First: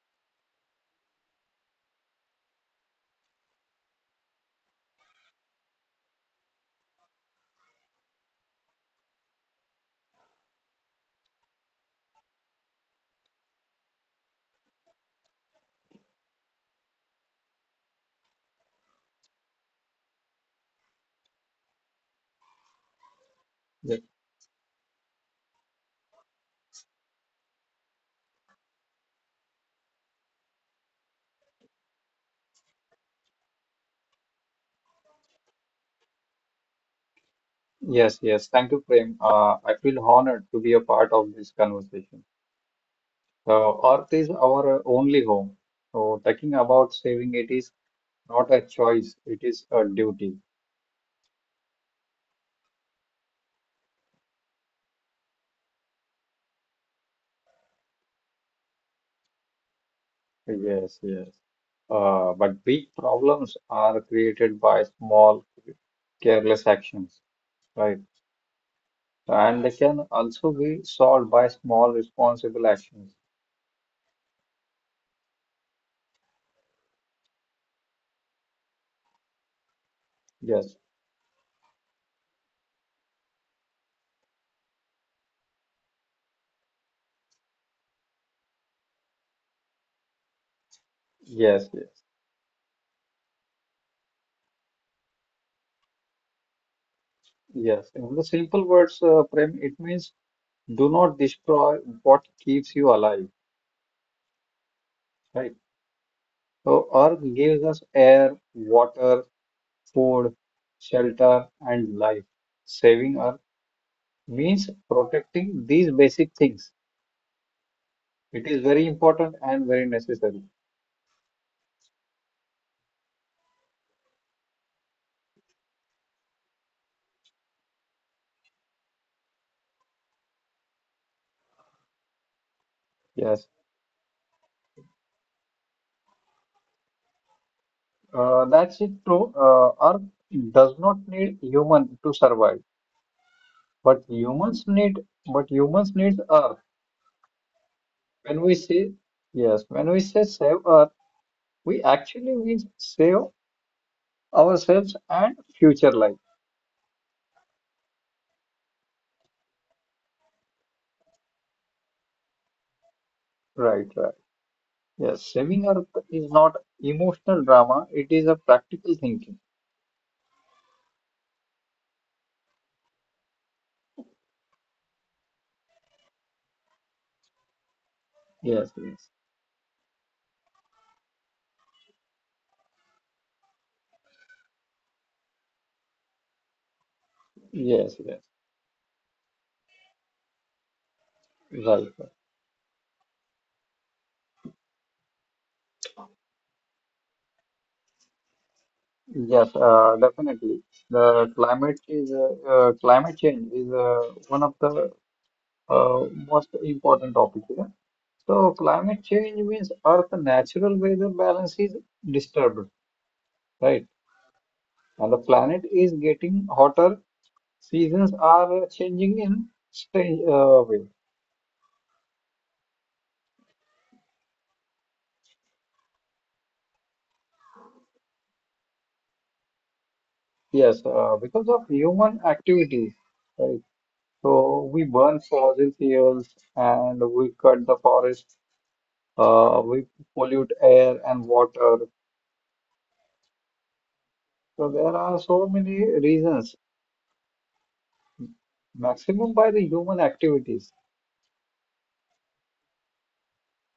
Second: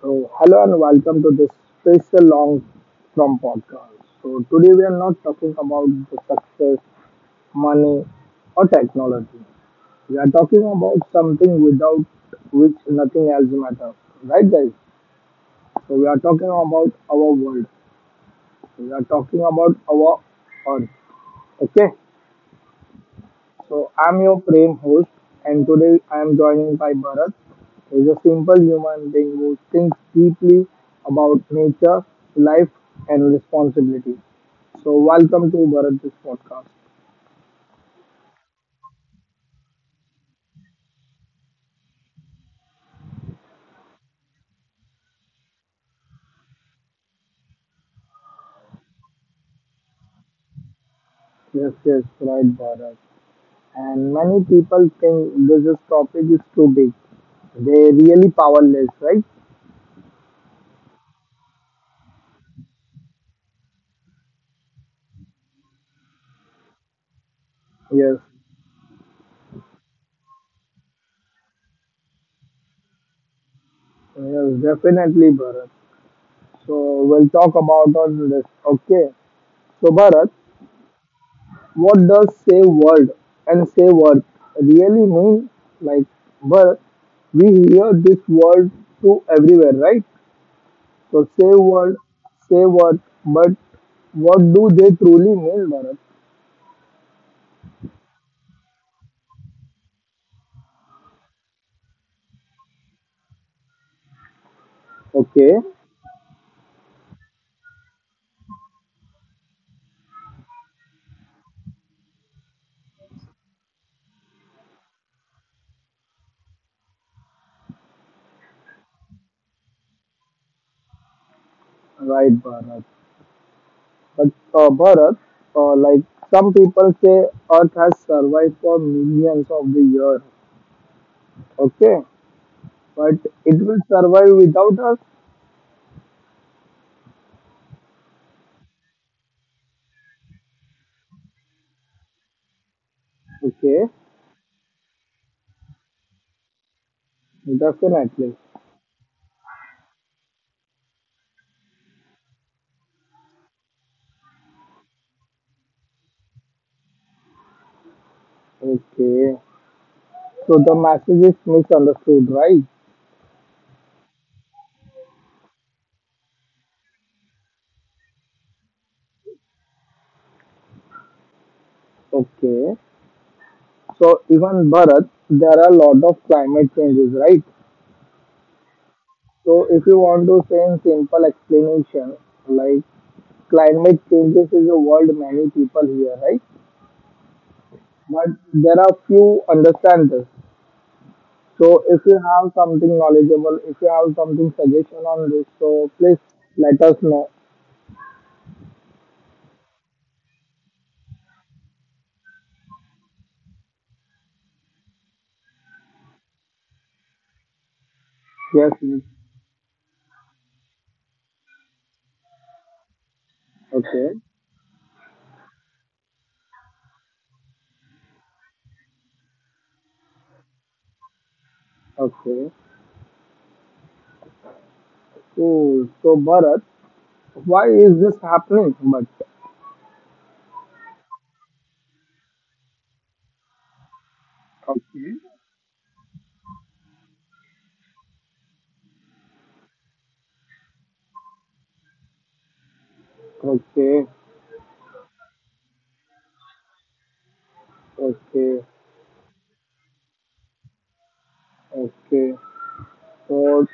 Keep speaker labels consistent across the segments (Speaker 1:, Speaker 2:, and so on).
Speaker 1: So, hello and welcome to this special long from podcast. So, today we are not talking about the success, money, or technology. We are talking about something without which nothing else matters, right, guys? So, we are talking about our world. We are talking about our earth. Okay, so
Speaker 2: Yes,
Speaker 1: I'm your Prem host, and today I'm joined by Bharat, who is a simple human being who thinks deeply about nature, life, and responsibility. So welcome to Bharat this podcast.
Speaker 2: yes. Thank you, Prem. I feel honored to be a part of this conversation. So, Earth is our only home. So, talking about saving it is not a choice, it is a duty.
Speaker 1: Yes, yes, right, Bharat. And many people think this is topic is too big. They really powerless, right?
Speaker 2: Yes, yes. But big problems are created by small, careless actions, right?
Speaker 1: Yes,
Speaker 2: And they can also be solved by small, responsible actions.
Speaker 1: yes, definitely, Bharat. So we'll talk about on this. Okay. So Bharat,
Speaker 2: Yes,
Speaker 1: what does save world and save earth really mean? Like, but we hear this word to everywhere, right? So save
Speaker 2: yes,
Speaker 1: world,
Speaker 2: yes,
Speaker 1: save earth, but what do they truly mean, Bharat?
Speaker 2: yes. In the simple words, Prem, it means do not destroy what keeps you alive, right?
Speaker 1: Okay,
Speaker 2: So Earth gives us air, water, food, shelter, and life. Saving Earth means protecting these basic things. It is very important and very necessary.
Speaker 1: right, Bharat. But Bharat, like some people say, Earth has survived for millions of the years. Okay, but
Speaker 2: Yes,
Speaker 1: it will survive without us.
Speaker 2: that's it. True. Earth does not need human to survive,
Speaker 1: Okay,
Speaker 2: but humans need Earth.
Speaker 1: definitely.
Speaker 2: When we say yes, when we say save Earth, we actually means save ourselves and future life.
Speaker 1: Okay, so the message is misunderstood, right?
Speaker 2: Right. Yes, saving earth is not emotional drama, it is a practical thinking.
Speaker 1: Okay. So even Bharat, there are a lot of climate changes, right?
Speaker 2: Yes, yes,
Speaker 1: So if you want to say in simple explanation, like climate changes is a world many people here, right?
Speaker 2: yes, yes.
Speaker 1: But there are few understand this. So
Speaker 2: Right.
Speaker 1: if
Speaker 2: right.
Speaker 1: you have something knowledgeable, if you have something suggestion on this, so please let us know.
Speaker 2: Yes, Definitely. The climate is Climate change is one of the most important topics. Yeah? So
Speaker 1: Yes, yes.
Speaker 2: climate change means Earth natural weather balance is disturbed, right?
Speaker 1: Okay.
Speaker 2: And the planet is getting hotter. Seasons are changing in strange way.
Speaker 1: Okay. Cool. So Bharat, why is this happening? But
Speaker 2: Yes, because of human activities, right? So we burn
Speaker 1: okay.
Speaker 2: fossil fuels and we cut the forest, we pollute air and water.
Speaker 1: Okay,
Speaker 2: So there are so many reasons,
Speaker 1: okay,
Speaker 2: maximum by the human activities.
Speaker 1: okay. So,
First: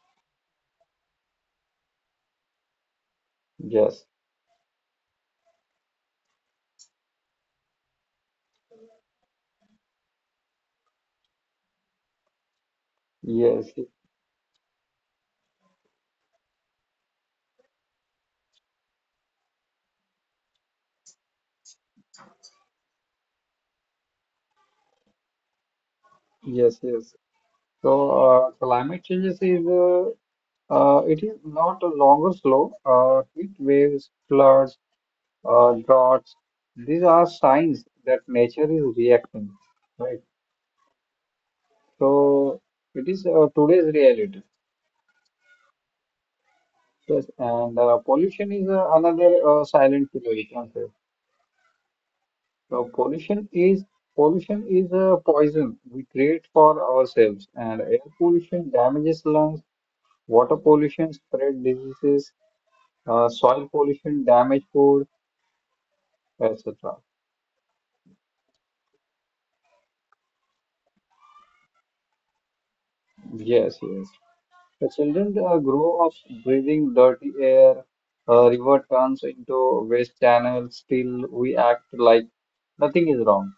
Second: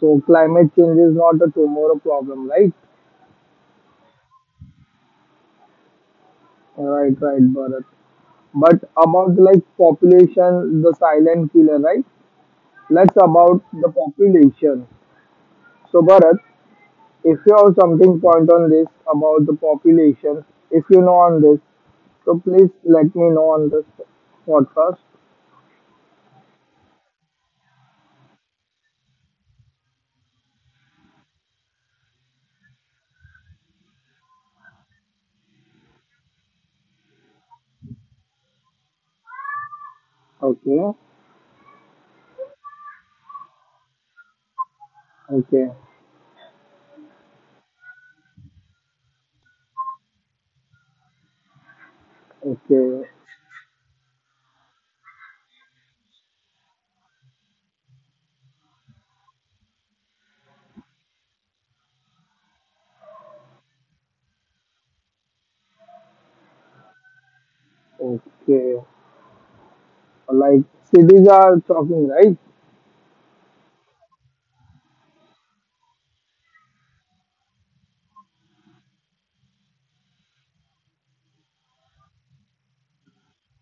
Speaker 1: so climate change is not a tomorrow problem, right?
Speaker 2: Yes,
Speaker 1: Right, right, Bharat. But about like population, the silent killer, right? Let's about
Speaker 2: yes,
Speaker 1: the population. So, Bharat, if you have something point on this about the population, if you know on this, so please let me know on this podcast.
Speaker 2: yes, yes. Climate changes is it is not a longer slow. Heat waves, floods, droughts. These are signs that nature is reacting. Right.
Speaker 1: Okay,
Speaker 2: So it is today's reality.
Speaker 1: okay,
Speaker 2: Yes, and pollution is another silent killer, we can say. So
Speaker 1: okay,
Speaker 2: pollution is a poison we create for ourselves, and air pollution damages lungs, water pollution spread diseases, soil pollution damage food, etc.
Speaker 1: okay. Like cities are talking, right?
Speaker 2: Yes, yes. The children grow up breathing dirty air. River turns into waste channels. Still, we act like nothing is wrong.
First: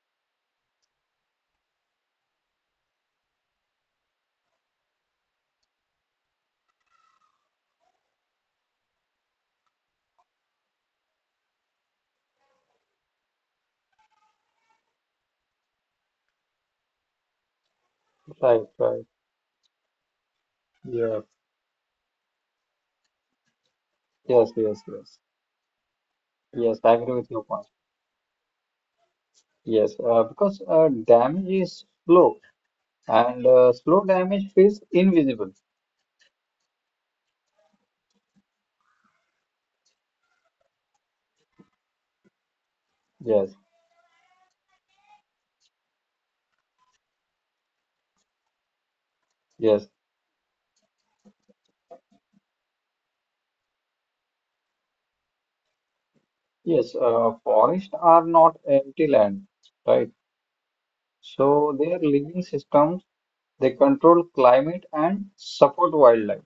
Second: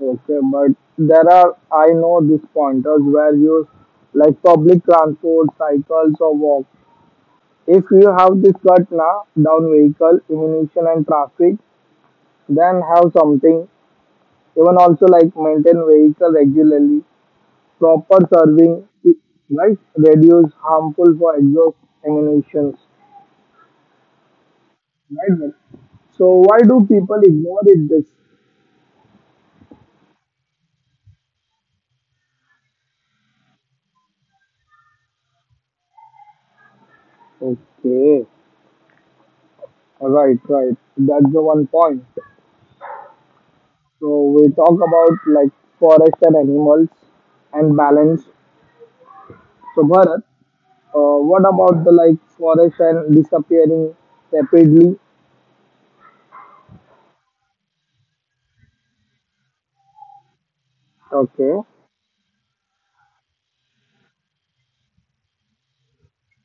Speaker 1: Okay, but there are, I know these pointers where you like public transport, cycles or walk. If you have this cut now, down vehicle, emission and traffic, then have something. Even also like maintain vehicle regularly, proper
Speaker 2: Right,
Speaker 1: serving,
Speaker 2: right.
Speaker 1: right? Reduce harmful
Speaker 2: Yeah.
Speaker 1: for exhaust emissions,
Speaker 2: Yes, yes, yes.
Speaker 1: right? Bharat? So why
Speaker 2: Yes,
Speaker 1: do
Speaker 2: I agree
Speaker 1: people
Speaker 2: with your
Speaker 1: ignore
Speaker 2: point.
Speaker 1: it? This
Speaker 2: Yes, because damage is slow and slow damage feels invisible.
Speaker 1: okay, right, right. That's the one point.
Speaker 2: Yes,
Speaker 1: So we talk about like forest and animals and balance. So
Speaker 2: yes,
Speaker 1: Bharat, what about the like forest and disappearing rapidly?
Speaker 2: yes. Forests are not empty land, right?
Speaker 1: Okay,
Speaker 2: So they are living systems. They control climate and support wildlife.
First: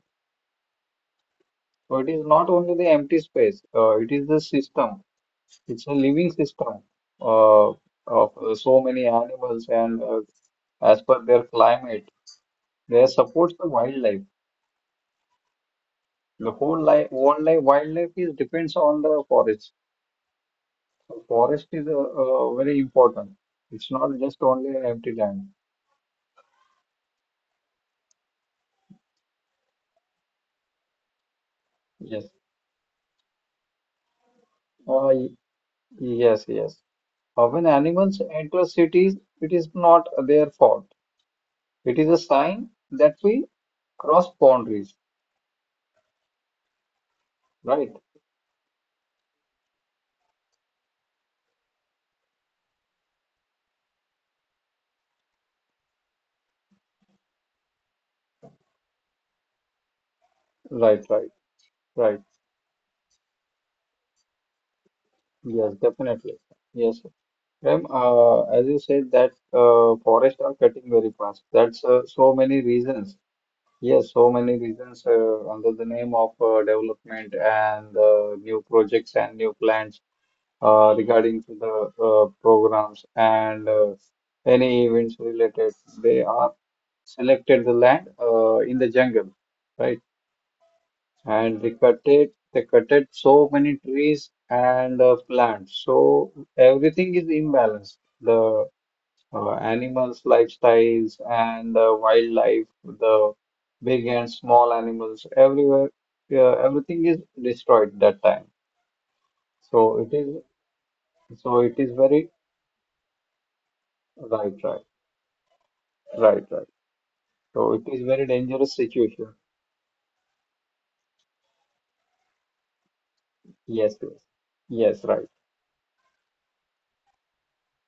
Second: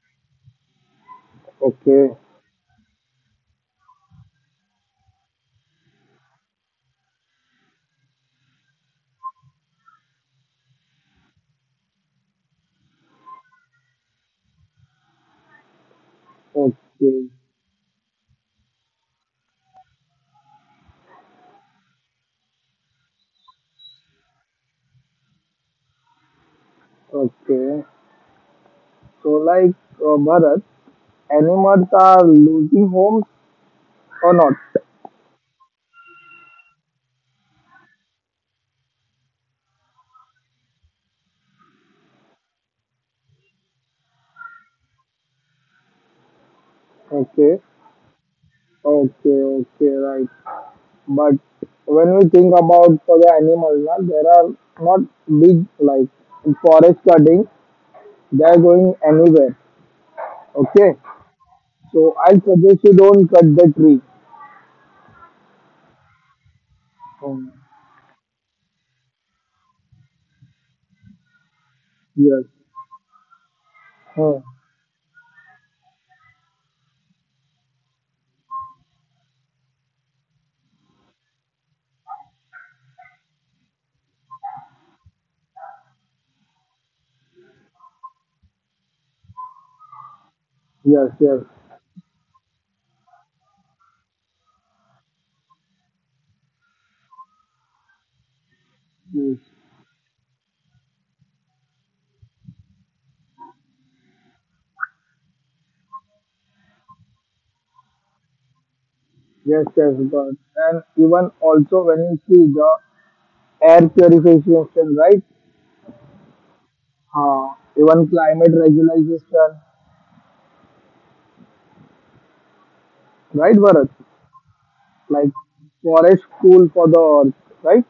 Speaker 2: So it
Speaker 1: okay,
Speaker 2: is not only the empty space. It is the system. It's a living system of so many animals and as per their climate. They supports the wildlife. The whole life,
Speaker 1: okay,
Speaker 2: wildlife is depends on the forest. So Forest is very important. It's not just only an empty land.
Speaker 1: okay. So like Bharat, animals are
Speaker 2: Yes.
Speaker 1: losing homes or not?
Speaker 2: Uh, y- yes. When animals enter cities, it is not their fault. It is a sign that we cross boundaries.
Speaker 1: Okay,
Speaker 2: Right,
Speaker 1: okay, okay, right. But when we think about for the animals, na, there are not big like forest cutting. They are going anywhere. Okay,
Speaker 2: right, right,
Speaker 1: so
Speaker 2: right.
Speaker 1: I suggest you don't cut the tree.
Speaker 2: Yes, definitely. Yes.
Speaker 1: Oh,
Speaker 2: Prem, as you said that forests are cutting very fast. That's so
Speaker 1: yes.
Speaker 2: many reasons. Yes, so
Speaker 1: Oh,
Speaker 2: many reasons under the name of development and new projects and new plans regarding to the programs and any events related. They are selected the land in the jungle, right?
Speaker 1: yes, yes,
Speaker 2: And they cutted so many trees and plants. So everything is imbalanced. The
Speaker 1: yes,
Speaker 2: animals, lifestyles, and wildlife, the big and small animals everywhere. Everything is destroyed that time.
Speaker 1: yes, yes,
Speaker 2: So it
Speaker 1: God.
Speaker 2: is.
Speaker 1: And even
Speaker 2: So it
Speaker 1: also
Speaker 2: is
Speaker 1: when you
Speaker 2: very
Speaker 1: see the air
Speaker 2: right, right,
Speaker 1: purification, right?
Speaker 2: right, right. it is
Speaker 1: Even
Speaker 2: very
Speaker 1: climate
Speaker 2: dangerous situation.
Speaker 1: regulation, right, Bharat?
Speaker 2: Yes, yes, yes, right.
Speaker 1: Like forest cool for the earth, right?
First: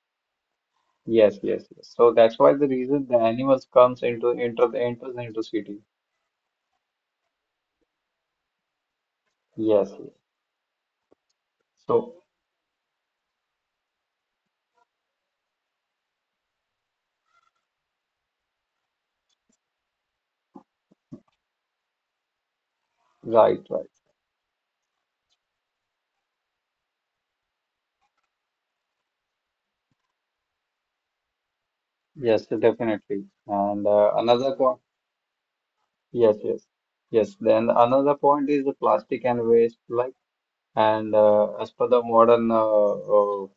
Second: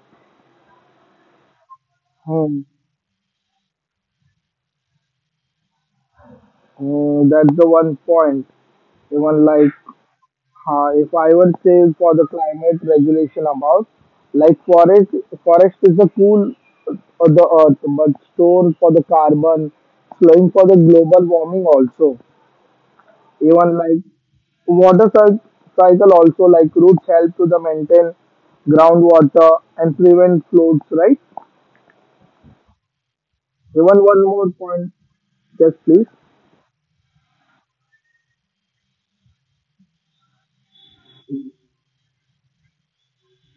Speaker 2: Yes. So that's why
Speaker 1: Hmm.
Speaker 2: the reason the animals comes into enter the enters into city.
Speaker 1: Hmm, that's the one point. Even like
Speaker 2: Yes, yes.
Speaker 1: If I would say for
Speaker 2: So
Speaker 1: the climate regulation about, like forest, forest is the cool of the earth, but store for the carbon, slowing for the global warming also.
Speaker 2: right,
Speaker 1: Even
Speaker 2: right.
Speaker 1: like water cy- cycle also, like roots help to the maintain groundwater and prevent floods, right?
Speaker 2: Yes, definitely. And
Speaker 1: Even one more
Speaker 2: another point.
Speaker 1: point, yes, please.
Speaker 2: Yes, yes, yes. Then another point is the plastic and waste, like, and as per the modern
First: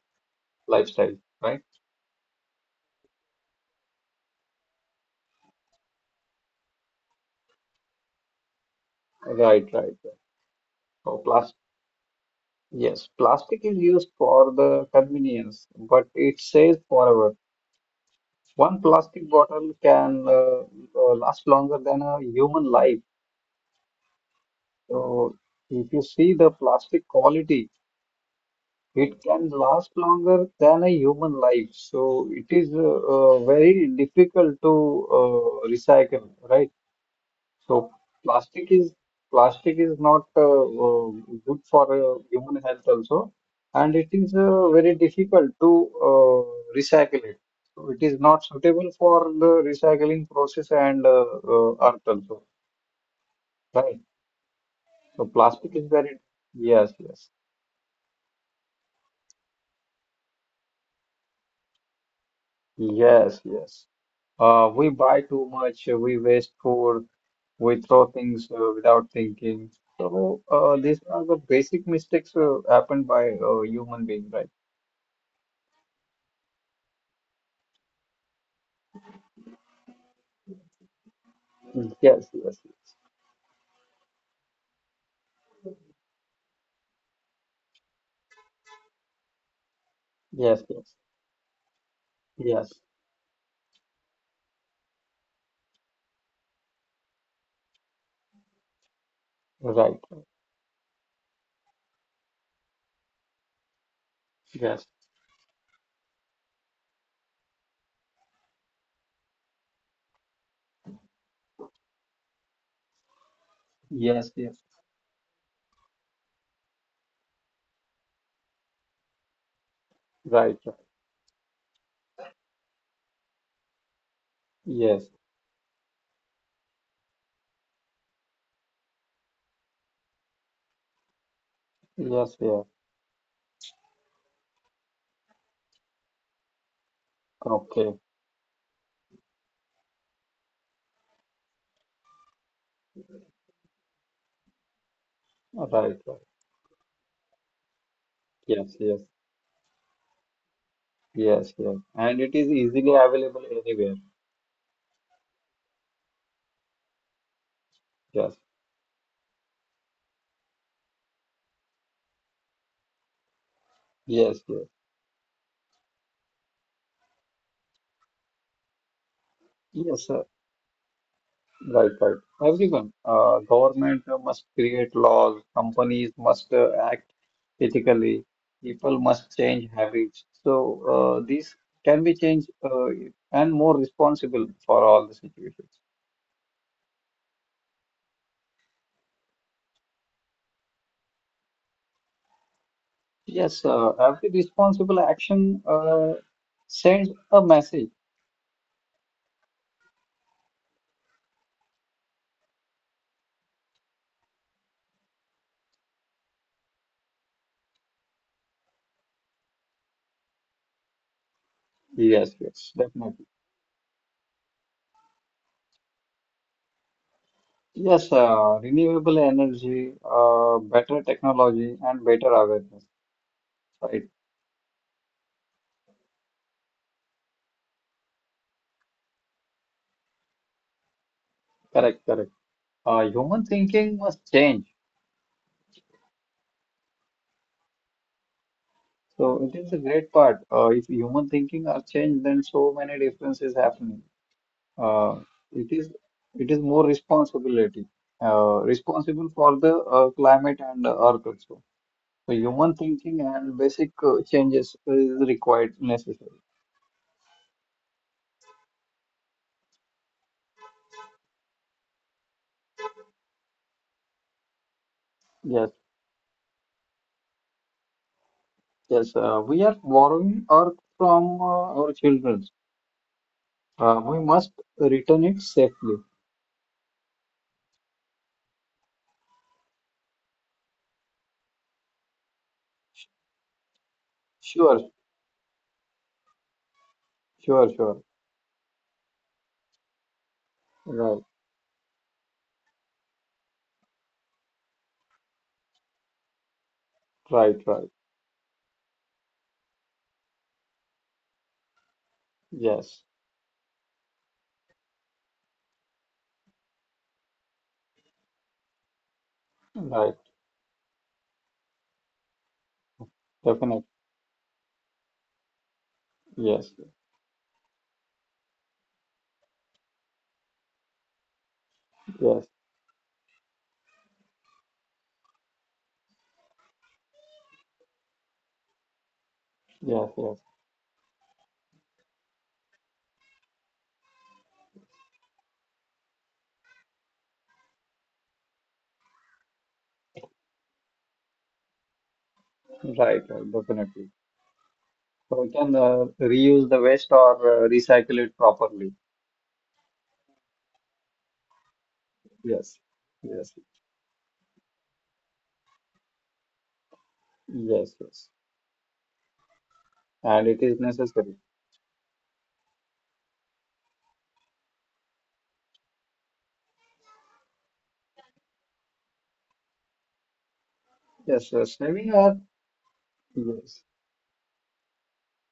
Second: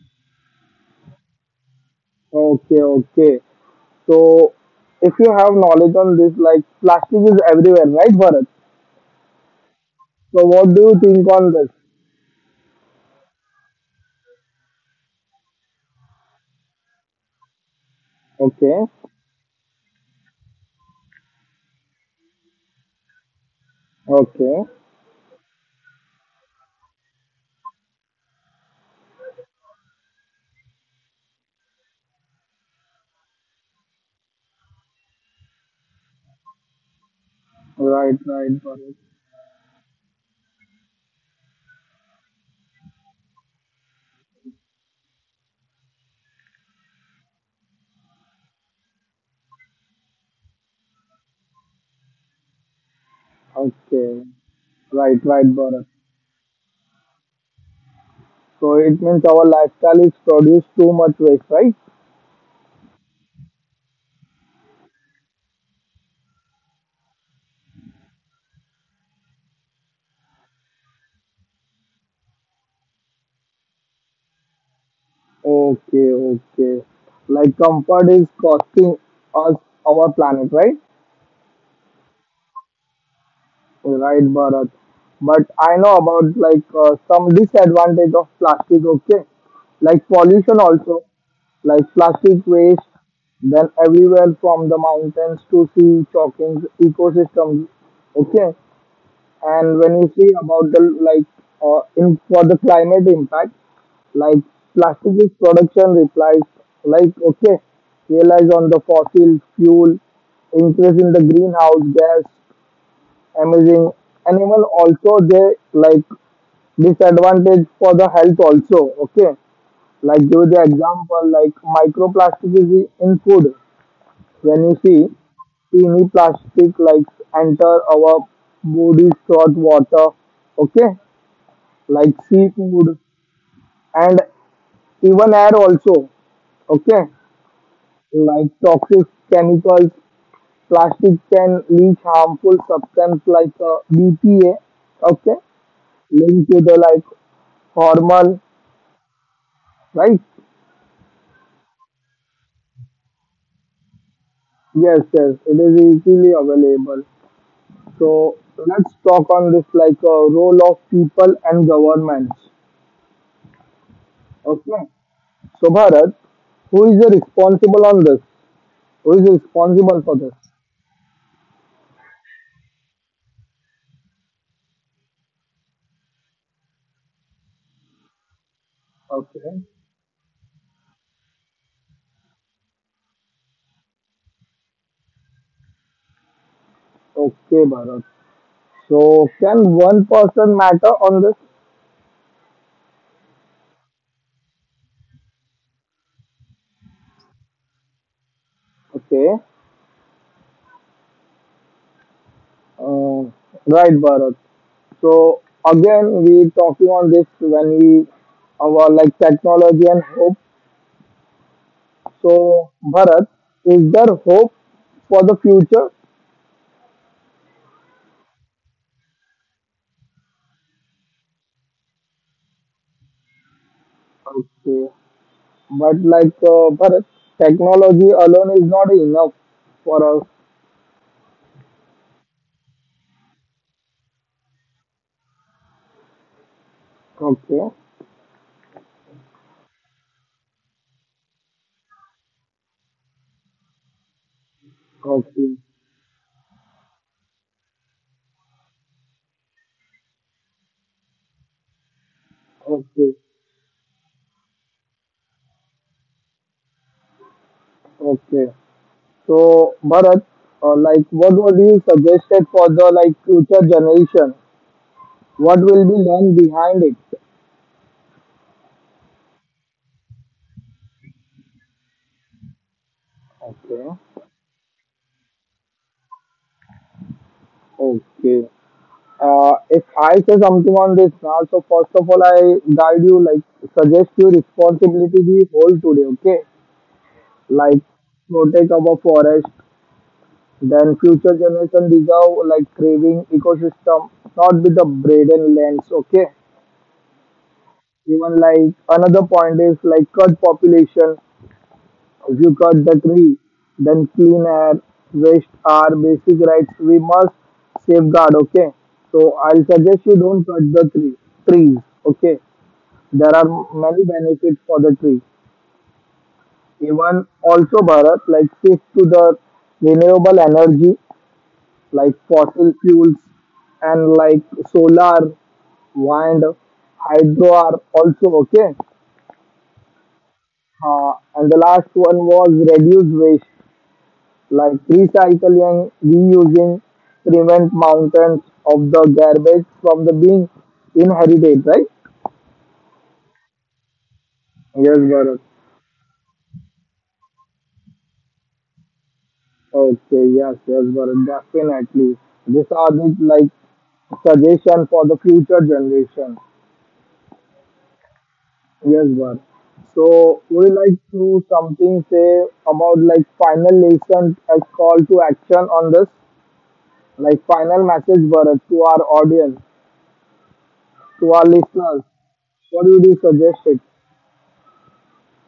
Speaker 2: lifestyle, right?
Speaker 1: Okay, okay. So if you have knowledge on this, like plastic is everywhere, right, Bharat?
Speaker 2: Right, right. right.
Speaker 1: So what do you
Speaker 2: So
Speaker 1: think on
Speaker 2: plastic,
Speaker 1: this?
Speaker 2: yes, Plastic is used for the convenience, but it stays forever. One
Speaker 1: Okay.
Speaker 2: plastic bottle can last longer than a human life.
Speaker 1: Okay.
Speaker 2: So if you see the plastic quality. It can last longer than a human life, so it is very difficult to recycle, right? So
Speaker 1: Right. Right.
Speaker 2: plastic is
Speaker 1: Bharat.
Speaker 2: plastic is not good for human health also, and it is very difficult to recycle it. So it is not suitable for the recycling process and earth also, right?
Speaker 1: Okay. Right.
Speaker 2: So
Speaker 1: Right.
Speaker 2: plastic
Speaker 1: Bharat.
Speaker 2: is very yes, yes,
Speaker 1: So it means our lifestyle is produce too much waste, right?
Speaker 2: yes, yes. We buy too much, we waste food, we throw things without thinking. So these are the basic mistakes happened by human being, right?
Speaker 1: Okay. Okay. Like comfort is costing us our planet, right?
Speaker 2: Mm, yes, yes,
Speaker 1: Right, Bharat. But I know about like some disadvantage of plastic. Okay. Like pollution
Speaker 2: yes, yes, yes,
Speaker 1: also. Like plastic
Speaker 2: yes,
Speaker 1: waste. Then everywhere from the mountains to sea, choking ecosystems. Okay. And when
Speaker 2: right.
Speaker 1: you
Speaker 2: right.
Speaker 1: see about the like in for the climate impact, like
Speaker 2: yes,
Speaker 1: plastic is production replies like okay, relies on the fossil fuel, increase in the greenhouse gas emitting,
Speaker 2: Yes,
Speaker 1: and
Speaker 2: yes.
Speaker 1: even also they like disadvantage for the health also. Okay, like give
Speaker 2: Right,
Speaker 1: the
Speaker 2: right.
Speaker 1: example like microplastic is in food. When you see
Speaker 2: Yes,
Speaker 1: teeny plastic like enter our bodies through water, okay, like
Speaker 2: yes, yeah.
Speaker 1: seafood and even air also, okay,
Speaker 2: Okay.
Speaker 1: like toxic chemicals plastic can leach harmful substance like bpa, okay,
Speaker 2: Right, right.
Speaker 1: linked to the like hormone,
Speaker 2: Yes, yes,
Speaker 1: right?
Speaker 2: yes, yes. And it is easily available anywhere.
Speaker 1: Yes, yes, it is easily available. So
Speaker 2: Yes,
Speaker 1: let's talk on this like role of people and governments.
Speaker 2: yes, yes.
Speaker 1: Okay, so Bharat, who is responsible on this? Who is responsible
Speaker 2: Yes,
Speaker 1: for
Speaker 2: sir.
Speaker 1: this?
Speaker 2: Right, right. Everyone, government must create laws, companies must act ethically, people must
Speaker 1: Okay.
Speaker 2: change habits. So these can be changed and more responsible for all the situations.
Speaker 1: Okay, Bharat. So can one person matter on this?
Speaker 2: Yes, every responsible action sends a message.
Speaker 1: Okay. Uh, right, Bharat. So again, we talking on this when we our like technology and hope.
Speaker 2: Yes, yes,
Speaker 1: So
Speaker 2: definitely.
Speaker 1: Bharat, is there hope for the future?
Speaker 2: Yes, renewable energy, better technology, and better awareness. Right,
Speaker 1: Okay. But like Bharat, technology alone is not enough for us.
Speaker 2: correct. Human thinking must change.
Speaker 1: Okay.
Speaker 2: So it is a great part. If human thinking are changed, then so many differences happening. Uh,
Speaker 1: Okay.
Speaker 2: it is it is more responsibility, responsible for the climate and the earth also. So human
Speaker 1: Okay.
Speaker 2: thinking and basic changes is required necessary.
Speaker 1: Okay. So Bharat, like what would you suggested for the like future generation? What
Speaker 2: Yes,
Speaker 1: will be done behind it?
Speaker 2: yes. We are borrowing earth from our children.
Speaker 1: Okay.
Speaker 2: We must return it safely.
Speaker 1: Okay. If I say something on this now, so first of all, I guide you, like, suggest you
Speaker 2: Sure,
Speaker 1: responsibility we hold today, okay?
Speaker 2: sure,
Speaker 1: Like,
Speaker 2: sure.
Speaker 1: protect our forest, then
Speaker 2: Right,
Speaker 1: future generation deserve, like, craving ecosystem, not with the braden lens, okay?
Speaker 2: right.
Speaker 1: Even, like, another point is, like, cut population. You got
Speaker 2: Yes,
Speaker 1: the tree, then clean air, waste are basic rights we must safeguard. Okay. So I'll suggest
Speaker 2: right.
Speaker 1: you don't cut the tree trees. Okay. There are
Speaker 2: Definitely.
Speaker 1: many benefits for the tree.
Speaker 2: Yes.
Speaker 1: Even also Bharat, like shift to the renewable energy, like
Speaker 2: Yes,
Speaker 1: fossil fuels and like solar, wind, hydro are also okay.
Speaker 2: yes, yes.
Speaker 1: And the last one was reduce waste, like recycling, reusing, prevent mountains of the garbage from the being inherited, right?
Speaker 2: Right, right, definitely.
Speaker 1: Yes,
Speaker 2: So
Speaker 1: Bharat.
Speaker 2: we can reuse the waste or recycle it properly.
Speaker 1: Okay, yes, yes, Bharat, definitely. These
Speaker 2: Yes,
Speaker 1: are the
Speaker 2: yes,
Speaker 1: like suggestion for the future generation.
Speaker 2: yes, yes.
Speaker 1: Yes, Bharat. So
Speaker 2: And it
Speaker 1: would
Speaker 2: is
Speaker 1: you like
Speaker 2: necessary.
Speaker 1: to something say about like final lesson a call to action on this? Like final message Bharat to our audience, to our
Speaker 2: Yes,
Speaker 1: listeners.
Speaker 2: saving earth.
Speaker 1: What would you suggest
Speaker 2: Yes,
Speaker 1: it?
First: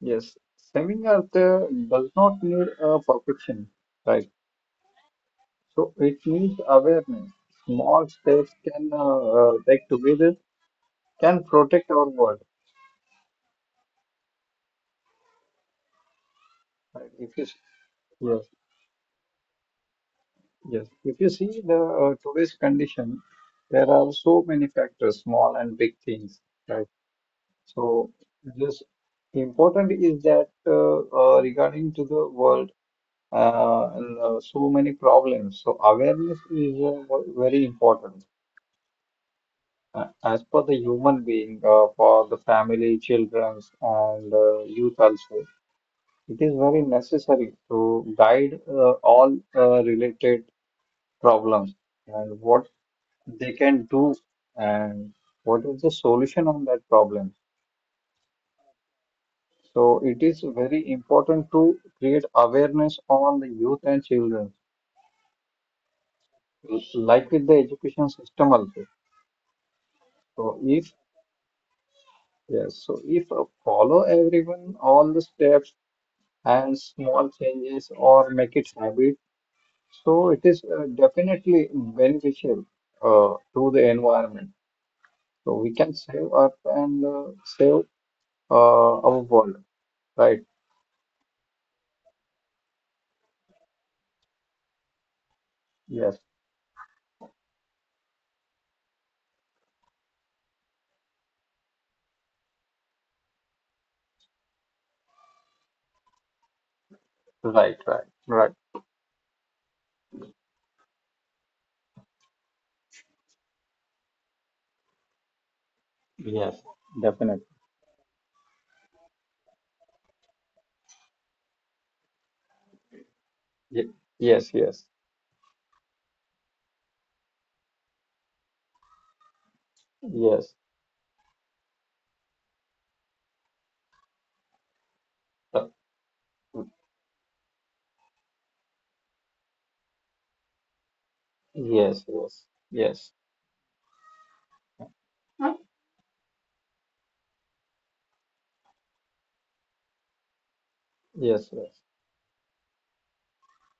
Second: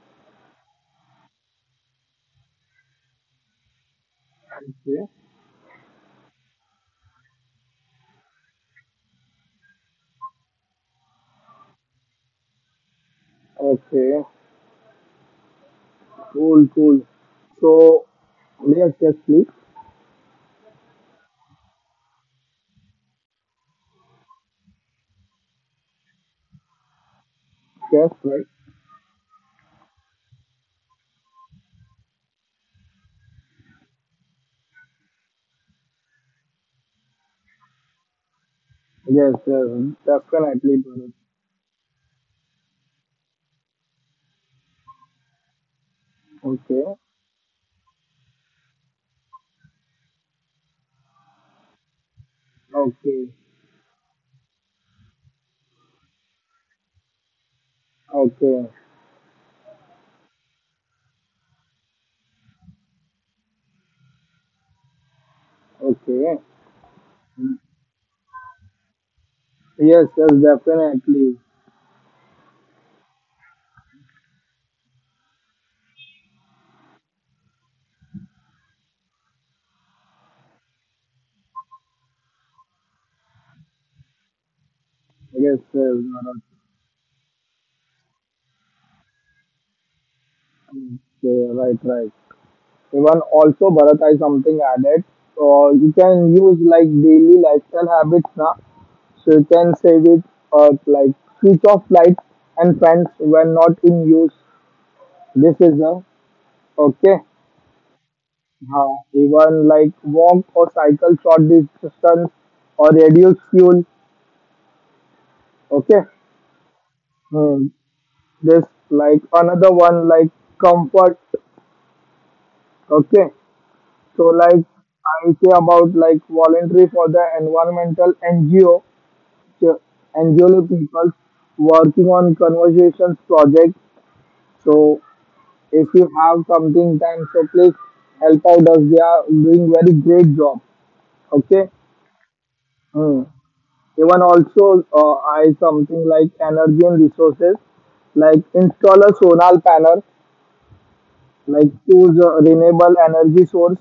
Speaker 2: yes. Saving earth does not need perfection, right?
Speaker 1: Okay.
Speaker 2: So it needs awareness. Small steps can take together can protect our world.
Speaker 1: Okay. Cool, cool.
Speaker 2: Right? If you,
Speaker 1: So,
Speaker 2: yes,
Speaker 1: yes, yes, please.
Speaker 2: Yes, if you see the today's condition, there are so many factors, small and big things, right? So
Speaker 1: Yes, right.
Speaker 2: just important is that regarding to the world, and so many problems. So awareness is very important
Speaker 1: Yes, yes,
Speaker 2: as per the
Speaker 1: definitely, brother.
Speaker 2: human being, for the family, childrens, and youth also. It is
Speaker 1: Okay,
Speaker 2: very necessary to guide all related problems. And what
Speaker 1: okay,
Speaker 2: they can do and what is the solution on that problem.
Speaker 1: okay,
Speaker 2: So it is very important to create awareness on the youth and children,
Speaker 1: okay.
Speaker 2: like with the education system also.
Speaker 1: Yes, yes,
Speaker 2: So if
Speaker 1: definitely.
Speaker 2: yes, so if follow everyone all the steps and small changes or make it habit, so it is definitely beneficial to the environment. So
Speaker 1: Yes, yes,
Speaker 2: we can save
Speaker 1: Bharat.
Speaker 2: Earth and save our world, right?
Speaker 1: Okay, right, right. Even also, Bharat, I something added. So you
Speaker 2: Yes.
Speaker 1: can use like daily lifestyle habits now. So you can save it or like switch off lights and fans when not in use. This is a okay.
Speaker 2: Right.
Speaker 1: Huh. Even like walk or cycle short distance or reduce fuel. Okay.
Speaker 2: Yes, definitely.
Speaker 1: Hmm. This like another one like comfort. Okay.
Speaker 2: Ye-
Speaker 1: So
Speaker 2: yes,
Speaker 1: like
Speaker 2: yes,
Speaker 1: I say about like voluntary for the environmental NGO, so
Speaker 2: yes,
Speaker 1: NGO people working on conversations project. So
Speaker 2: Uh,
Speaker 1: if you have something time, so please help out us. They are doing very great job. Okay.
Speaker 2: yes, yes, yes,
Speaker 1: Hmm. Even also I something like energy and resources, like install a solar panel,
Speaker 2: yes,
Speaker 1: like
Speaker 2: yes,
Speaker 1: choose a renewable energy source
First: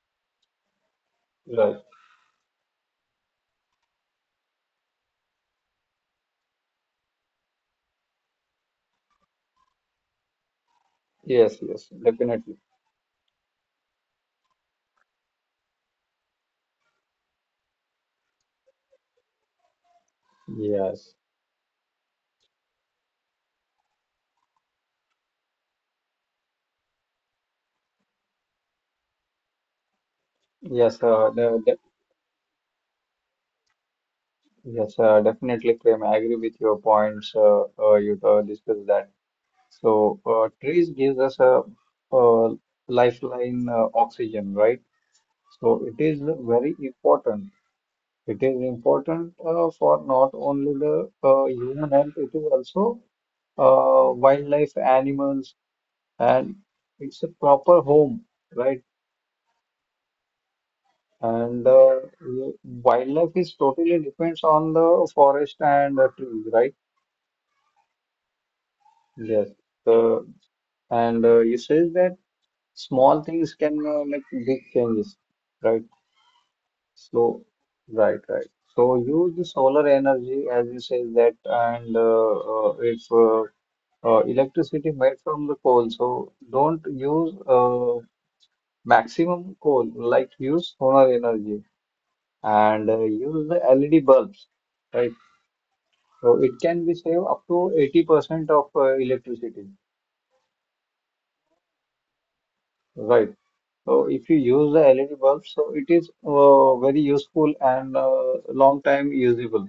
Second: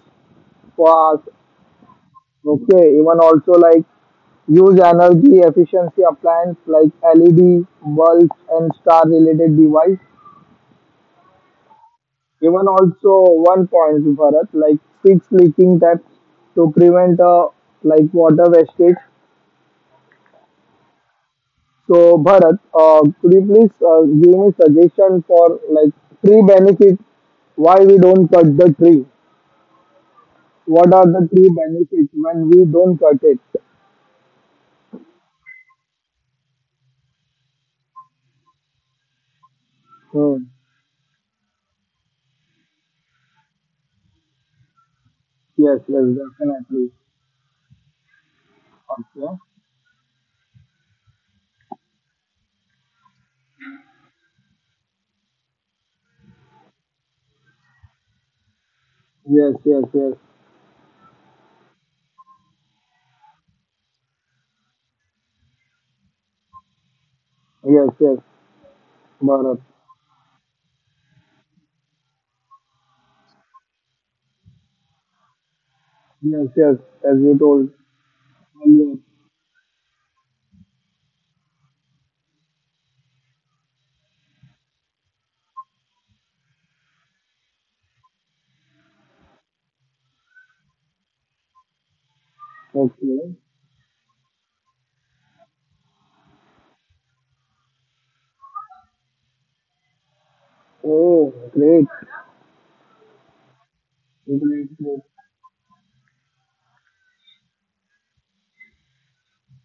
Speaker 1: for us.
Speaker 2: right,
Speaker 1: Okay, even also like use energy efficiency appliance like LED bulbs and star related device.
Speaker 2: yes, yes, definitely,
Speaker 1: Even also one point for us like fix leaking taps to prevent like water wastage.
Speaker 2: yes,
Speaker 1: So Bharat, could you please give me suggestion for like tree benefit? Why we don't cut the tree? What
Speaker 2: yes,
Speaker 1: are the tree
Speaker 2: the,
Speaker 1: benefits when we don't cut it?
Speaker 2: yes, Definitely, Prem. I agree with your points. You discussed that. So,
Speaker 1: Hmm.
Speaker 2: trees gives us a, uh lifeline, oxygen, right?
Speaker 1: Yes,
Speaker 2: So, it
Speaker 1: yes,
Speaker 2: is very
Speaker 1: definitely.
Speaker 2: important. It is important
Speaker 1: Okay.
Speaker 2: for not only the human health, it is also wildlife, animals, and it's a proper home, right?
Speaker 1: Yes, yes, yes,
Speaker 2: And wildlife is totally depends on the forest and the trees, right?
Speaker 1: yes, yes,
Speaker 2: Yes.
Speaker 1: Bharat.
Speaker 2: The and You says that small things can make big changes, right?
Speaker 1: Yes, yes, as you
Speaker 2: So,
Speaker 1: told
Speaker 2: right, right. So
Speaker 1: earlier.
Speaker 2: use the solar energy as you says that, and if electricity made from the coal. So don't use maximum coal, like use solar energy and
Speaker 1: Okay.
Speaker 2: use the LED bulbs, right? So it can be save up to 80% of electricity,
Speaker 1: Oh, great,
Speaker 2: right? So if you use
Speaker 1: great,
Speaker 2: the
Speaker 1: great.
Speaker 2: LED bulbs, so it is very useful and long time usable.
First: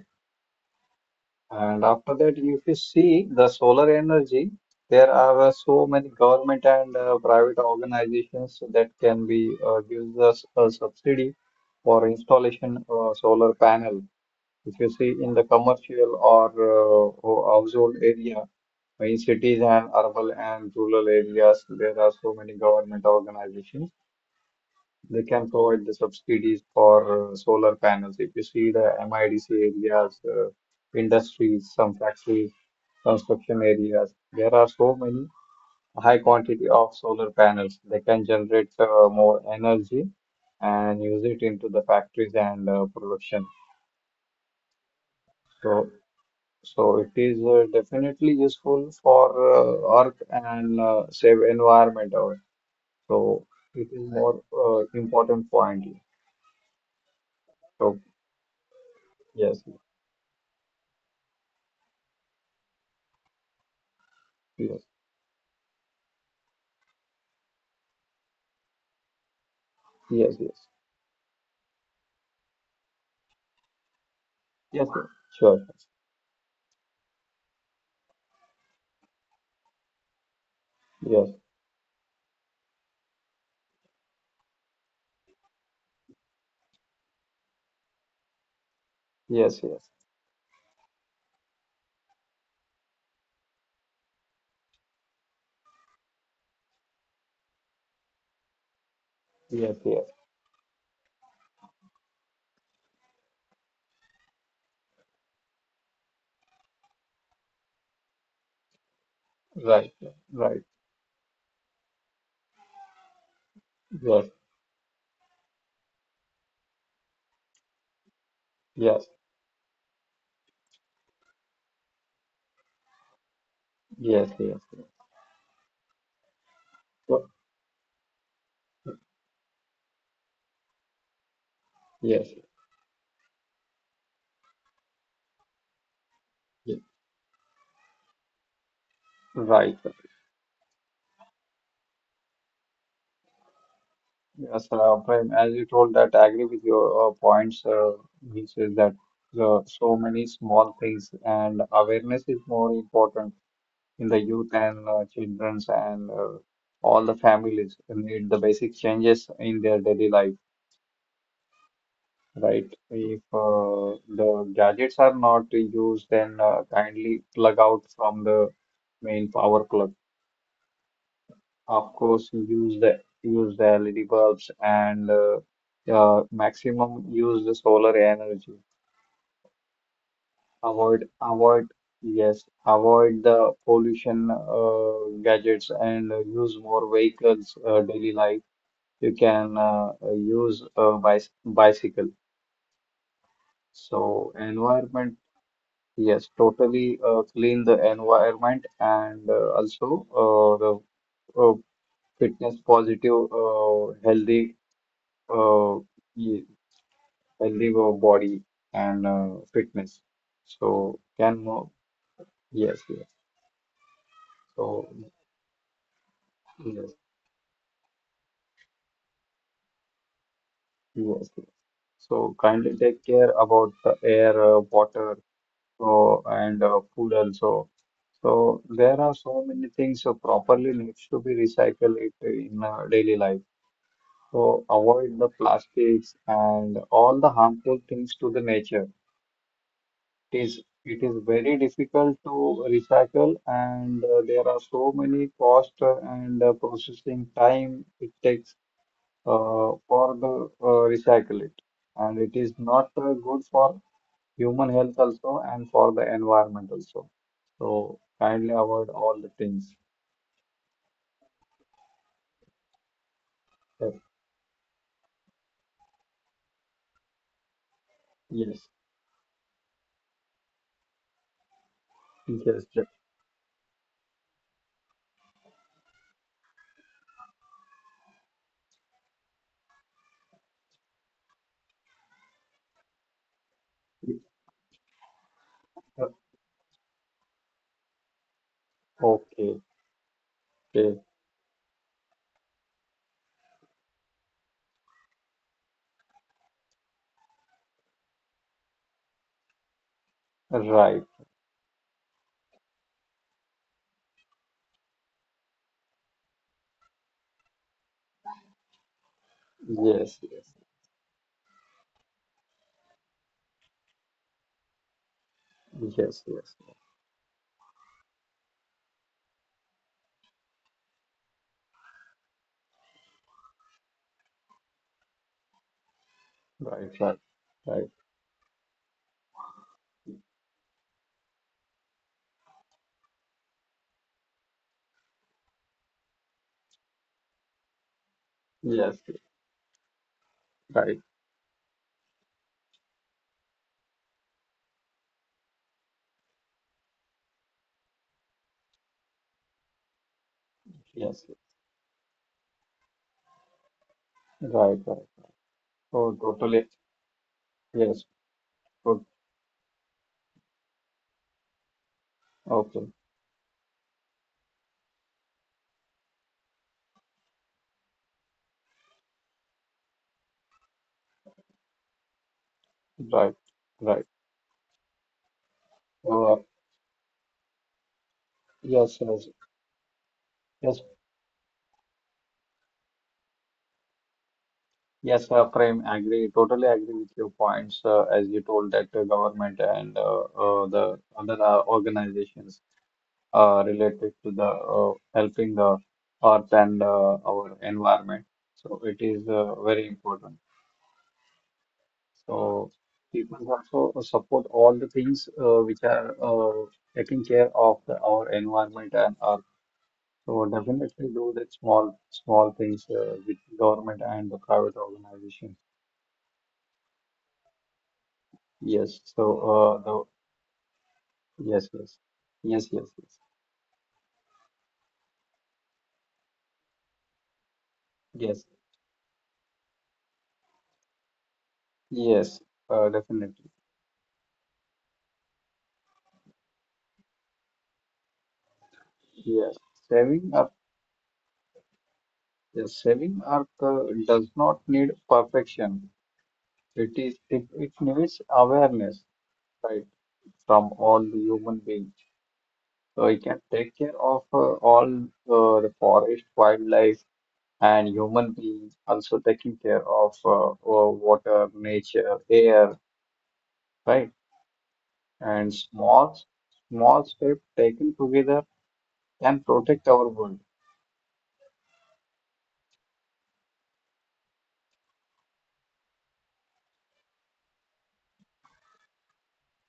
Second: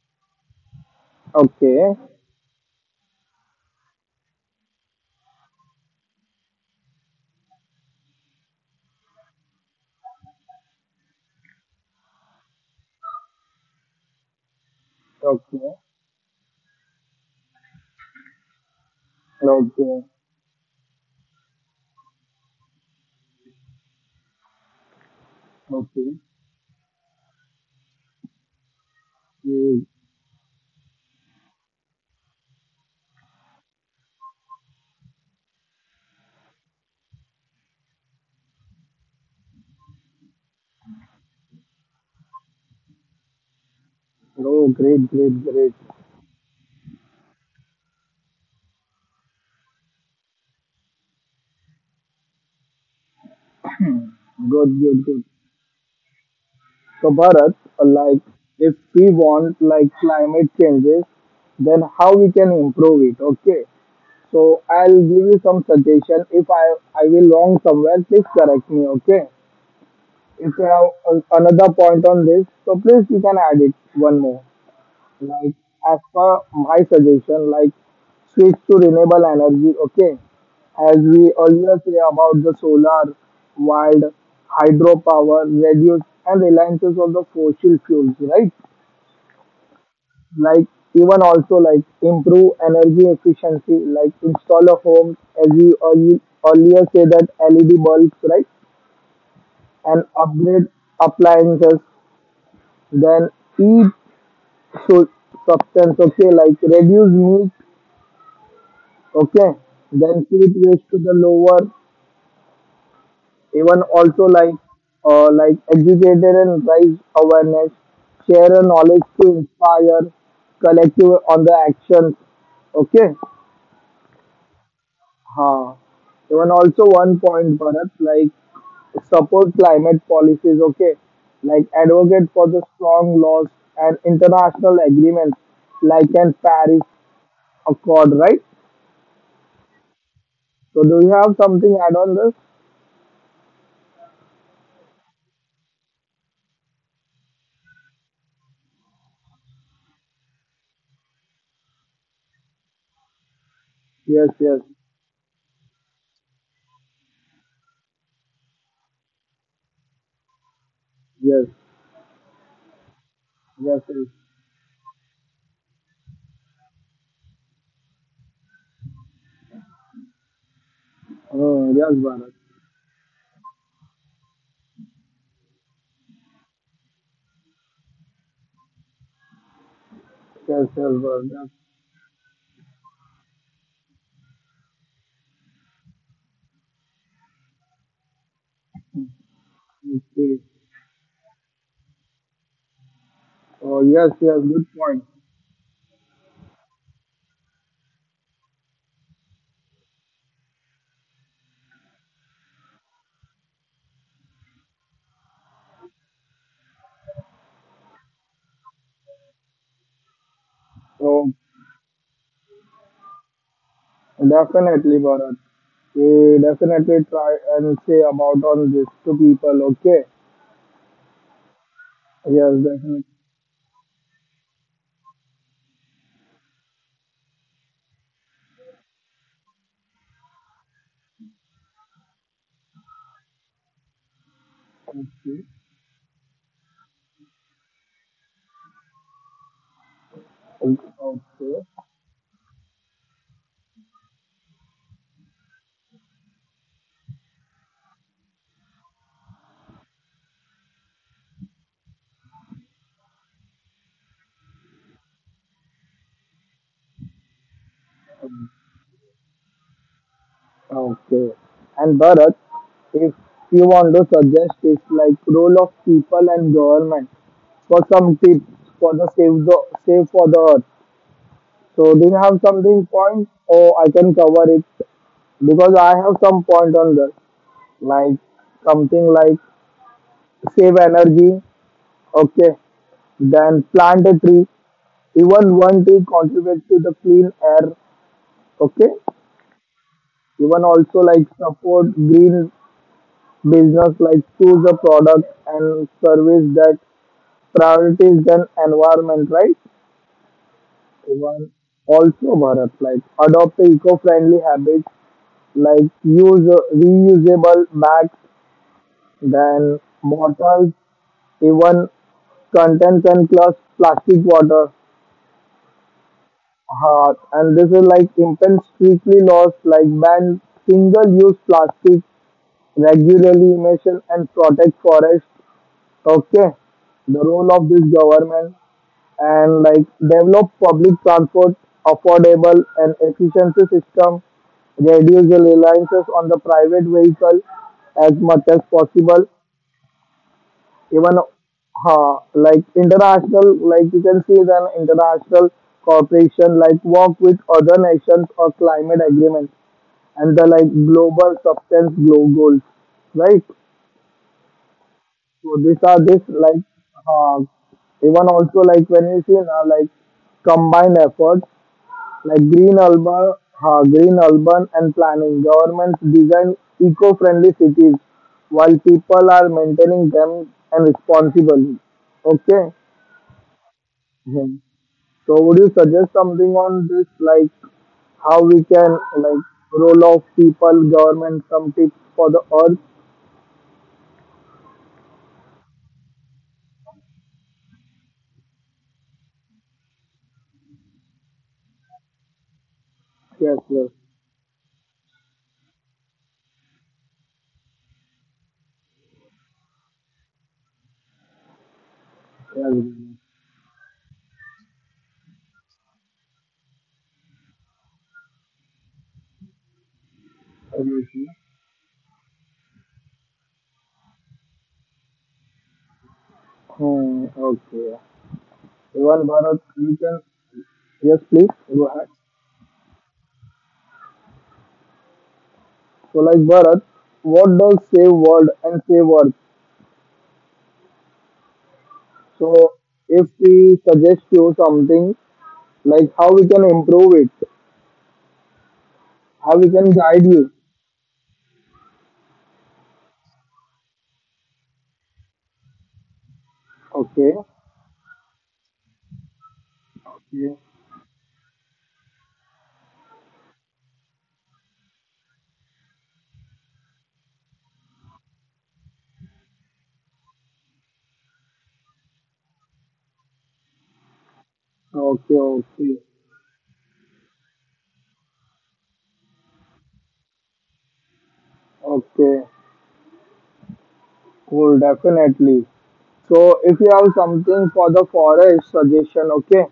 Speaker 1: Okay,
Speaker 2: And
Speaker 1: okay,
Speaker 2: after that, if you see the solar energy, there are so many government and private organizations that can be gives us a subsidy for installation solar panel. If you see in the commercial or household area, in cities and
Speaker 1: okay,
Speaker 2: urban and rural areas, there are so many government organizations they can provide the
Speaker 1: okay.
Speaker 2: subsidies for solar panels. If you see the MIDC
Speaker 1: Hmm.
Speaker 2: areas, industries, some factories, construction areas, there are so many high quantity of solar panels. They can generate more energy and use it into the factories and production.
Speaker 1: Oh, great, great, great.
Speaker 2: So, so it is definitely useful for Earth and save environment. Also. So it is more
Speaker 1: Good, good, good.
Speaker 2: important point.
Speaker 1: So Bharat,
Speaker 2: So
Speaker 1: like if we want
Speaker 2: yes,
Speaker 1: like climate changes, then how we can improve it? Okay. So
Speaker 2: yes.
Speaker 1: I'll give you some suggestion. If I will wrong somewhere, please correct me. Okay.
Speaker 2: Yes,
Speaker 1: If you
Speaker 2: yes,
Speaker 1: have another point on this, so please you can add it one more.
Speaker 2: yes, yes.
Speaker 1: Like
Speaker 2: Sure.
Speaker 1: as per my suggestion, like switch to renewable energy. Okay, as we
Speaker 2: Yes,
Speaker 1: earlier say about the solar, wind, hydropower, reduce and reliances of the fossil fuels. Right,
Speaker 2: yes, yes,
Speaker 1: like even also like improve energy efficiency. Like install a home as we earlier say that LED bulbs. Right,
Speaker 2: yes,
Speaker 1: and
Speaker 2: yes.
Speaker 1: upgrade appliances. Then eat so substance. Okay, like reduce meat, okay,
Speaker 2: Right,
Speaker 1: then keep
Speaker 2: right.
Speaker 1: raise to the lower. Even also
Speaker 2: Yes,
Speaker 1: like educated and raise awareness, share a knowledge
Speaker 2: yes,
Speaker 1: to inspire collective on the actions. Okay,
Speaker 2: yes, yes, yes.
Speaker 1: huh. Even also one
Speaker 2: So-
Speaker 1: point Bharat like support climate policies. Okay, like advocate
Speaker 2: Yes,
Speaker 1: for the strong laws and international agreements like an
Speaker 2: yes.
Speaker 1: Paris Accord, right?
Speaker 2: Right.
Speaker 1: So do you have something add on this?
Speaker 2: Yes, Prem, as you told that, I agree with your points, which is that the so many small things and awareness is more important in the
Speaker 1: Yes,
Speaker 2: youth
Speaker 1: yes,
Speaker 2: and children's and all the families need the basic changes in their daily life.
Speaker 1: yes,
Speaker 2: Right. If
Speaker 1: yes, yes.
Speaker 2: the gadgets are not used, then kindly plug out from the main power plug.
Speaker 1: Oh, yes,
Speaker 2: Of course,
Speaker 1: Bharat.
Speaker 2: use the LED bulbs and maximum use the solar energy.
Speaker 1: Yes, yes,
Speaker 2: Avoid
Speaker 1: Bharat.
Speaker 2: avoid yes avoid the pollution gadgets and use more vehicles daily life. You can
Speaker 1: Absolutely.
Speaker 2: use a bicycle.
Speaker 1: Oh, yes,
Speaker 2: So
Speaker 1: yes, good point.
Speaker 2: environment. Yes, totally clean the environment and also the fitness positive, healthy, uh, ye- healthy body and fitness. So
Speaker 1: So,
Speaker 2: can more, yes, yes. So
Speaker 1: definitely, Bharat. We
Speaker 2: yes,
Speaker 1: definitely try and say about all this to people, okay?
Speaker 2: yes, yes. So
Speaker 1: Yes,
Speaker 2: kindly
Speaker 1: definitely.
Speaker 2: take care about the air, water, and food also. So there are so many things properly needs to be recycled it in daily life. So avoid the
Speaker 1: Okay.
Speaker 2: plastics and all the harmful things to the nature. It is very
Speaker 1: Okay.
Speaker 2: difficult to recycle, and there are so many cost and processing time it takes for the recycle it, and it is not good for human health also and for the environment also. So kindly avoid all the things.
Speaker 1: Okay. And Bharat, if you
Speaker 2: Uh,
Speaker 1: want to suggest, it's like role of people and government for some tips
Speaker 2: Yes,
Speaker 1: for the save for the earth. So do you have
Speaker 2: yes,
Speaker 1: something
Speaker 2: yes.
Speaker 1: point or I can cover it? Because I have some point on that, like something like save energy, okay, then plant a tree. Even one tree
Speaker 2: Uh,
Speaker 1: contributes to the clean air, okay.
Speaker 2: Okay,
Speaker 1: Even also
Speaker 2: okay,
Speaker 1: like support green business, like choose a product and service that priorities than environment, right?
Speaker 2: right.
Speaker 1: Even also Bharat, like adopt the eco-friendly habits, like use reusable bags, then
Speaker 2: Yes, yes.
Speaker 1: bottles even contents and plus plastic water.
Speaker 2: Yes, yes.
Speaker 1: And this is like impact strictly laws like ban single-use plastic, regularly emission and protect forest. Okay,
Speaker 2: Right, right,
Speaker 1: the role of this
Speaker 2: right.
Speaker 1: government and like develop public transport affordable and efficiency system, reduce the reliances on the private vehicle as much as
Speaker 2: Yes,
Speaker 1: possible,
Speaker 2: right.
Speaker 1: even like international, like you can see an international corporation like work with other nations or climate agreement and the like
Speaker 2: Yes,
Speaker 1: global substance glow goals, right?
Speaker 2: right, right.
Speaker 1: So these are
Speaker 2: Oh,
Speaker 1: this
Speaker 2: totally.
Speaker 1: like uh,
Speaker 2: Yes,
Speaker 1: even also like
Speaker 2: good.
Speaker 1: when you see now like combined efforts like
Speaker 2: Okay,
Speaker 1: green urban and planning. Governments design eco-friendly cities while people are maintaining them and responsibly. Okay.
Speaker 2: right, right.
Speaker 1: Mhm. So would you suggest
Speaker 2: Uh,
Speaker 1: something on this, like how we can
Speaker 2: yes, yes,
Speaker 1: like role of
Speaker 2: yes,
Speaker 1: people, government, some tips for the earth?
Speaker 2: yes, Prem, agree. Totally agree with your points. As you told that the government and the other organizations
Speaker 1: Yes, yes,
Speaker 2: related to the helping the earth and our environment. So it is very important.
Speaker 1: yes.
Speaker 2: So
Speaker 1: Ganesh.
Speaker 2: people also support all the things which are taking care of our environment and earth. So definitely
Speaker 1: Obviously.
Speaker 2: do that small small things with government and the private organization.
Speaker 1: Hmm, okay.
Speaker 2: Yes.
Speaker 1: Even
Speaker 2: So
Speaker 1: Bharat, you
Speaker 2: the
Speaker 1: can yes, please
Speaker 2: yes,
Speaker 1: go
Speaker 2: yes,
Speaker 1: ahead.
Speaker 2: yes, yes, yes,
Speaker 1: So like Bharat, what does save
Speaker 2: yes,
Speaker 1: world and save earth?
Speaker 2: yes,
Speaker 1: So if
Speaker 2: definitely
Speaker 1: we suggest you something, like how we can improve it, how
Speaker 2: yes.
Speaker 1: we can guide
Speaker 2: Saving
Speaker 1: you.
Speaker 2: up Yes, saving earth does not need perfection. It is
Speaker 1: Okay.
Speaker 2: it, it needs awareness, right,
Speaker 1: Okay.
Speaker 2: from all the human beings. It can take care of all the forest, wildlife, and human beings, also taking care of water, nature, air, right?
Speaker 1: Okay.
Speaker 2: And
Speaker 1: Okay.
Speaker 2: small, small steps taken together can protect our world.
Speaker 1: Okay. Cool, definitely. So if you have something for the forest suggestion, okay?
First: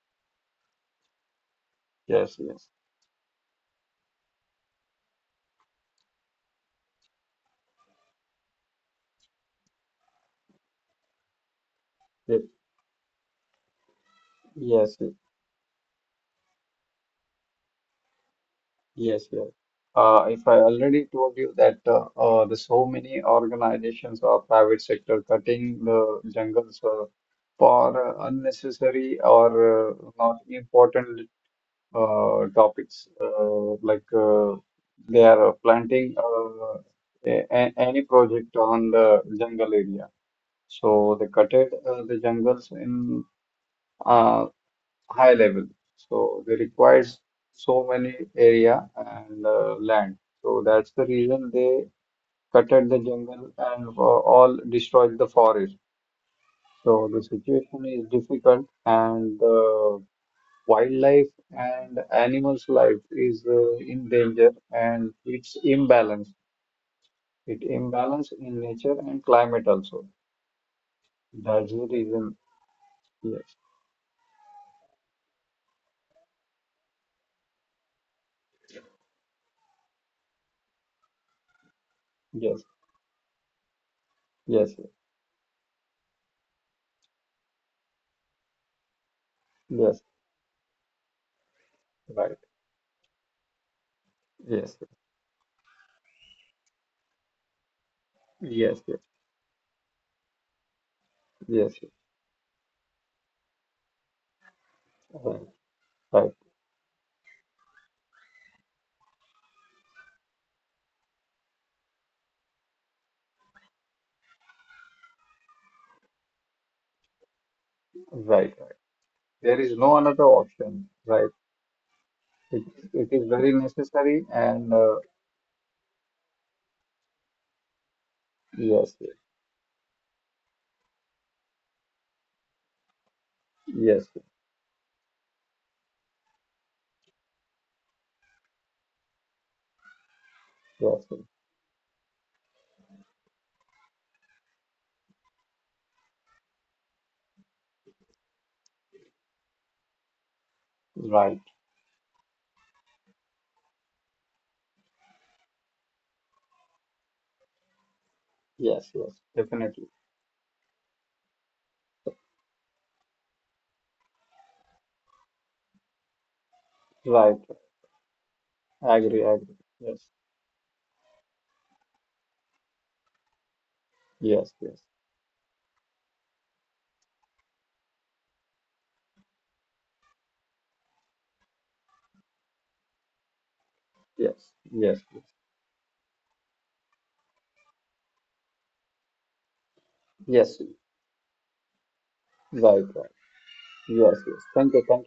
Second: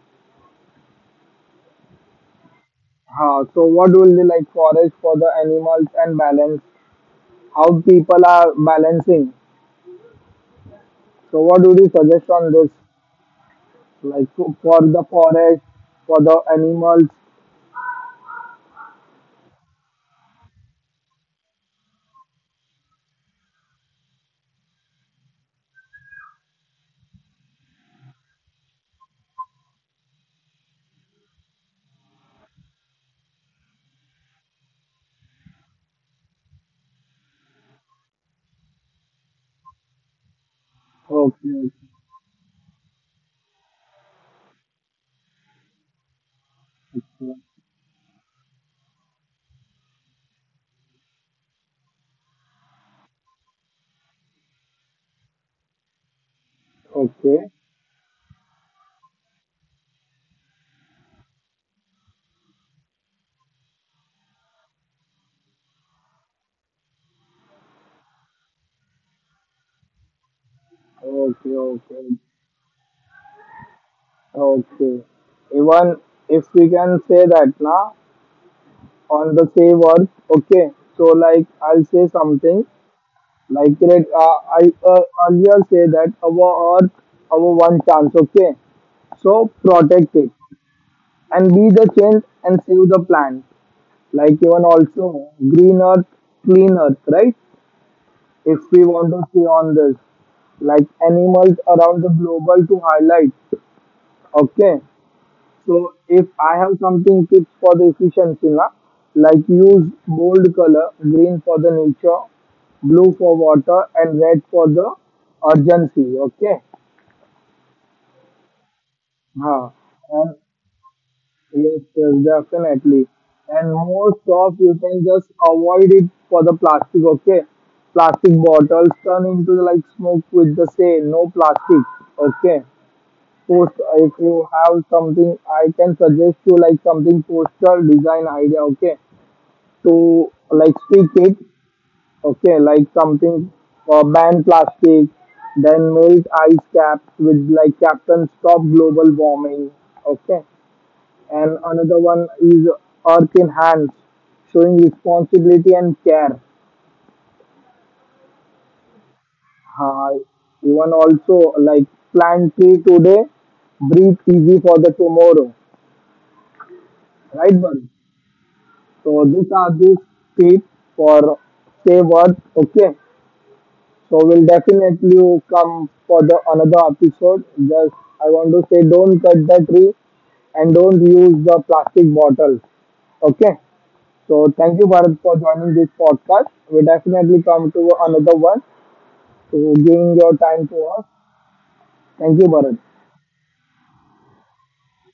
Speaker 2: Yes, yes,
Speaker 1: Huh, so what will be like forest for the animals and balance? How people are balancing? So what would you suggest
Speaker 2: Ye-
Speaker 1: on this? Like for
Speaker 2: yes,
Speaker 1: the
Speaker 2: yes,
Speaker 1: forest, for the animals?
Speaker 2: yes, yes. If I already told you that the so many organizations or private sector cutting the jungles for unnecessary or not important topics they are planting any project on the jungle area. So they
Speaker 1: Okay,
Speaker 2: cutted the jungles in uh, high level. So they requires
Speaker 1: okay,
Speaker 2: so many area and land. So that's the reason they cutted the jungle and all destroyed the forest. So the
Speaker 1: okay,
Speaker 2: situation is difficult and wildlife and animals' life is in danger and it's imbalance. It imbalance in nature and climate also. That's
Speaker 1: okay,
Speaker 2: the reason. Yes,
Speaker 1: okay. Even if we can say that now on the save earth, okay. So like I'll say something.
Speaker 2: yes,
Speaker 1: Like it, uh, I
Speaker 2: yes, yes,
Speaker 1: uh, earlier say that our earth, our one chance. Okay, so
Speaker 2: yes,
Speaker 1: protect it and be the change
Speaker 2: right.
Speaker 1: and save the planet. Like even
Speaker 2: Yes,
Speaker 1: also green earth, clean earth, right? If we
Speaker 2: yes, yes,
Speaker 1: want to see on this, like animals
Speaker 2: yes,
Speaker 1: around the global to highlight. Okay,
Speaker 2: right,
Speaker 1: so if
Speaker 2: right,
Speaker 1: I have something tips for the efficiency, na, like use bold color, green for the nature, blue for water, and red for the urgency. Okay,
Speaker 2: right. There
Speaker 1: huh.
Speaker 2: is no another
Speaker 1: And
Speaker 2: option, right?
Speaker 1: yes, yes,
Speaker 2: It,
Speaker 1: definitely.
Speaker 2: it is very
Speaker 1: And most
Speaker 2: necessary
Speaker 1: of you
Speaker 2: and
Speaker 1: can just avoid it for the plastic. Okay, plastic bottles
Speaker 2: yes, yes,
Speaker 1: turn into like smoke with the say no plastic. Okay, post
Speaker 2: yes,
Speaker 1: if you have something, I can suggest you like something poster design idea, okay, to like speak
Speaker 2: yes, yes,
Speaker 1: it, okay, like something, ban plastic, then melt ice caps with like captain stop global warming, okay,
Speaker 2: right.
Speaker 1: and another one is earth in hands showing responsibility and care.
Speaker 2: Yes, yes, definitely.
Speaker 1: uh, even also like plant tree today breathe easy for the tomorrow,
Speaker 2: Right.
Speaker 1: right, Varun? So
Speaker 2: I
Speaker 1: these
Speaker 2: agree.
Speaker 1: are the
Speaker 2: Yes,
Speaker 1: tips for save earth, okay. So we'll
Speaker 2: yes, yes.
Speaker 1: definitely come for the another episode. Just I want to say, don't cut the tree and don't use the plastic bottle. Okay. So
Speaker 2: Yes,
Speaker 1: thank you
Speaker 2: yes,
Speaker 1: Bharat for joining this podcast. We definitely come to another one. So giving your
Speaker 2: yes,
Speaker 1: time
Speaker 2: yes,
Speaker 1: to us. Thank you Bharat.
Speaker 2: right, right. Yes, yes. Thank you.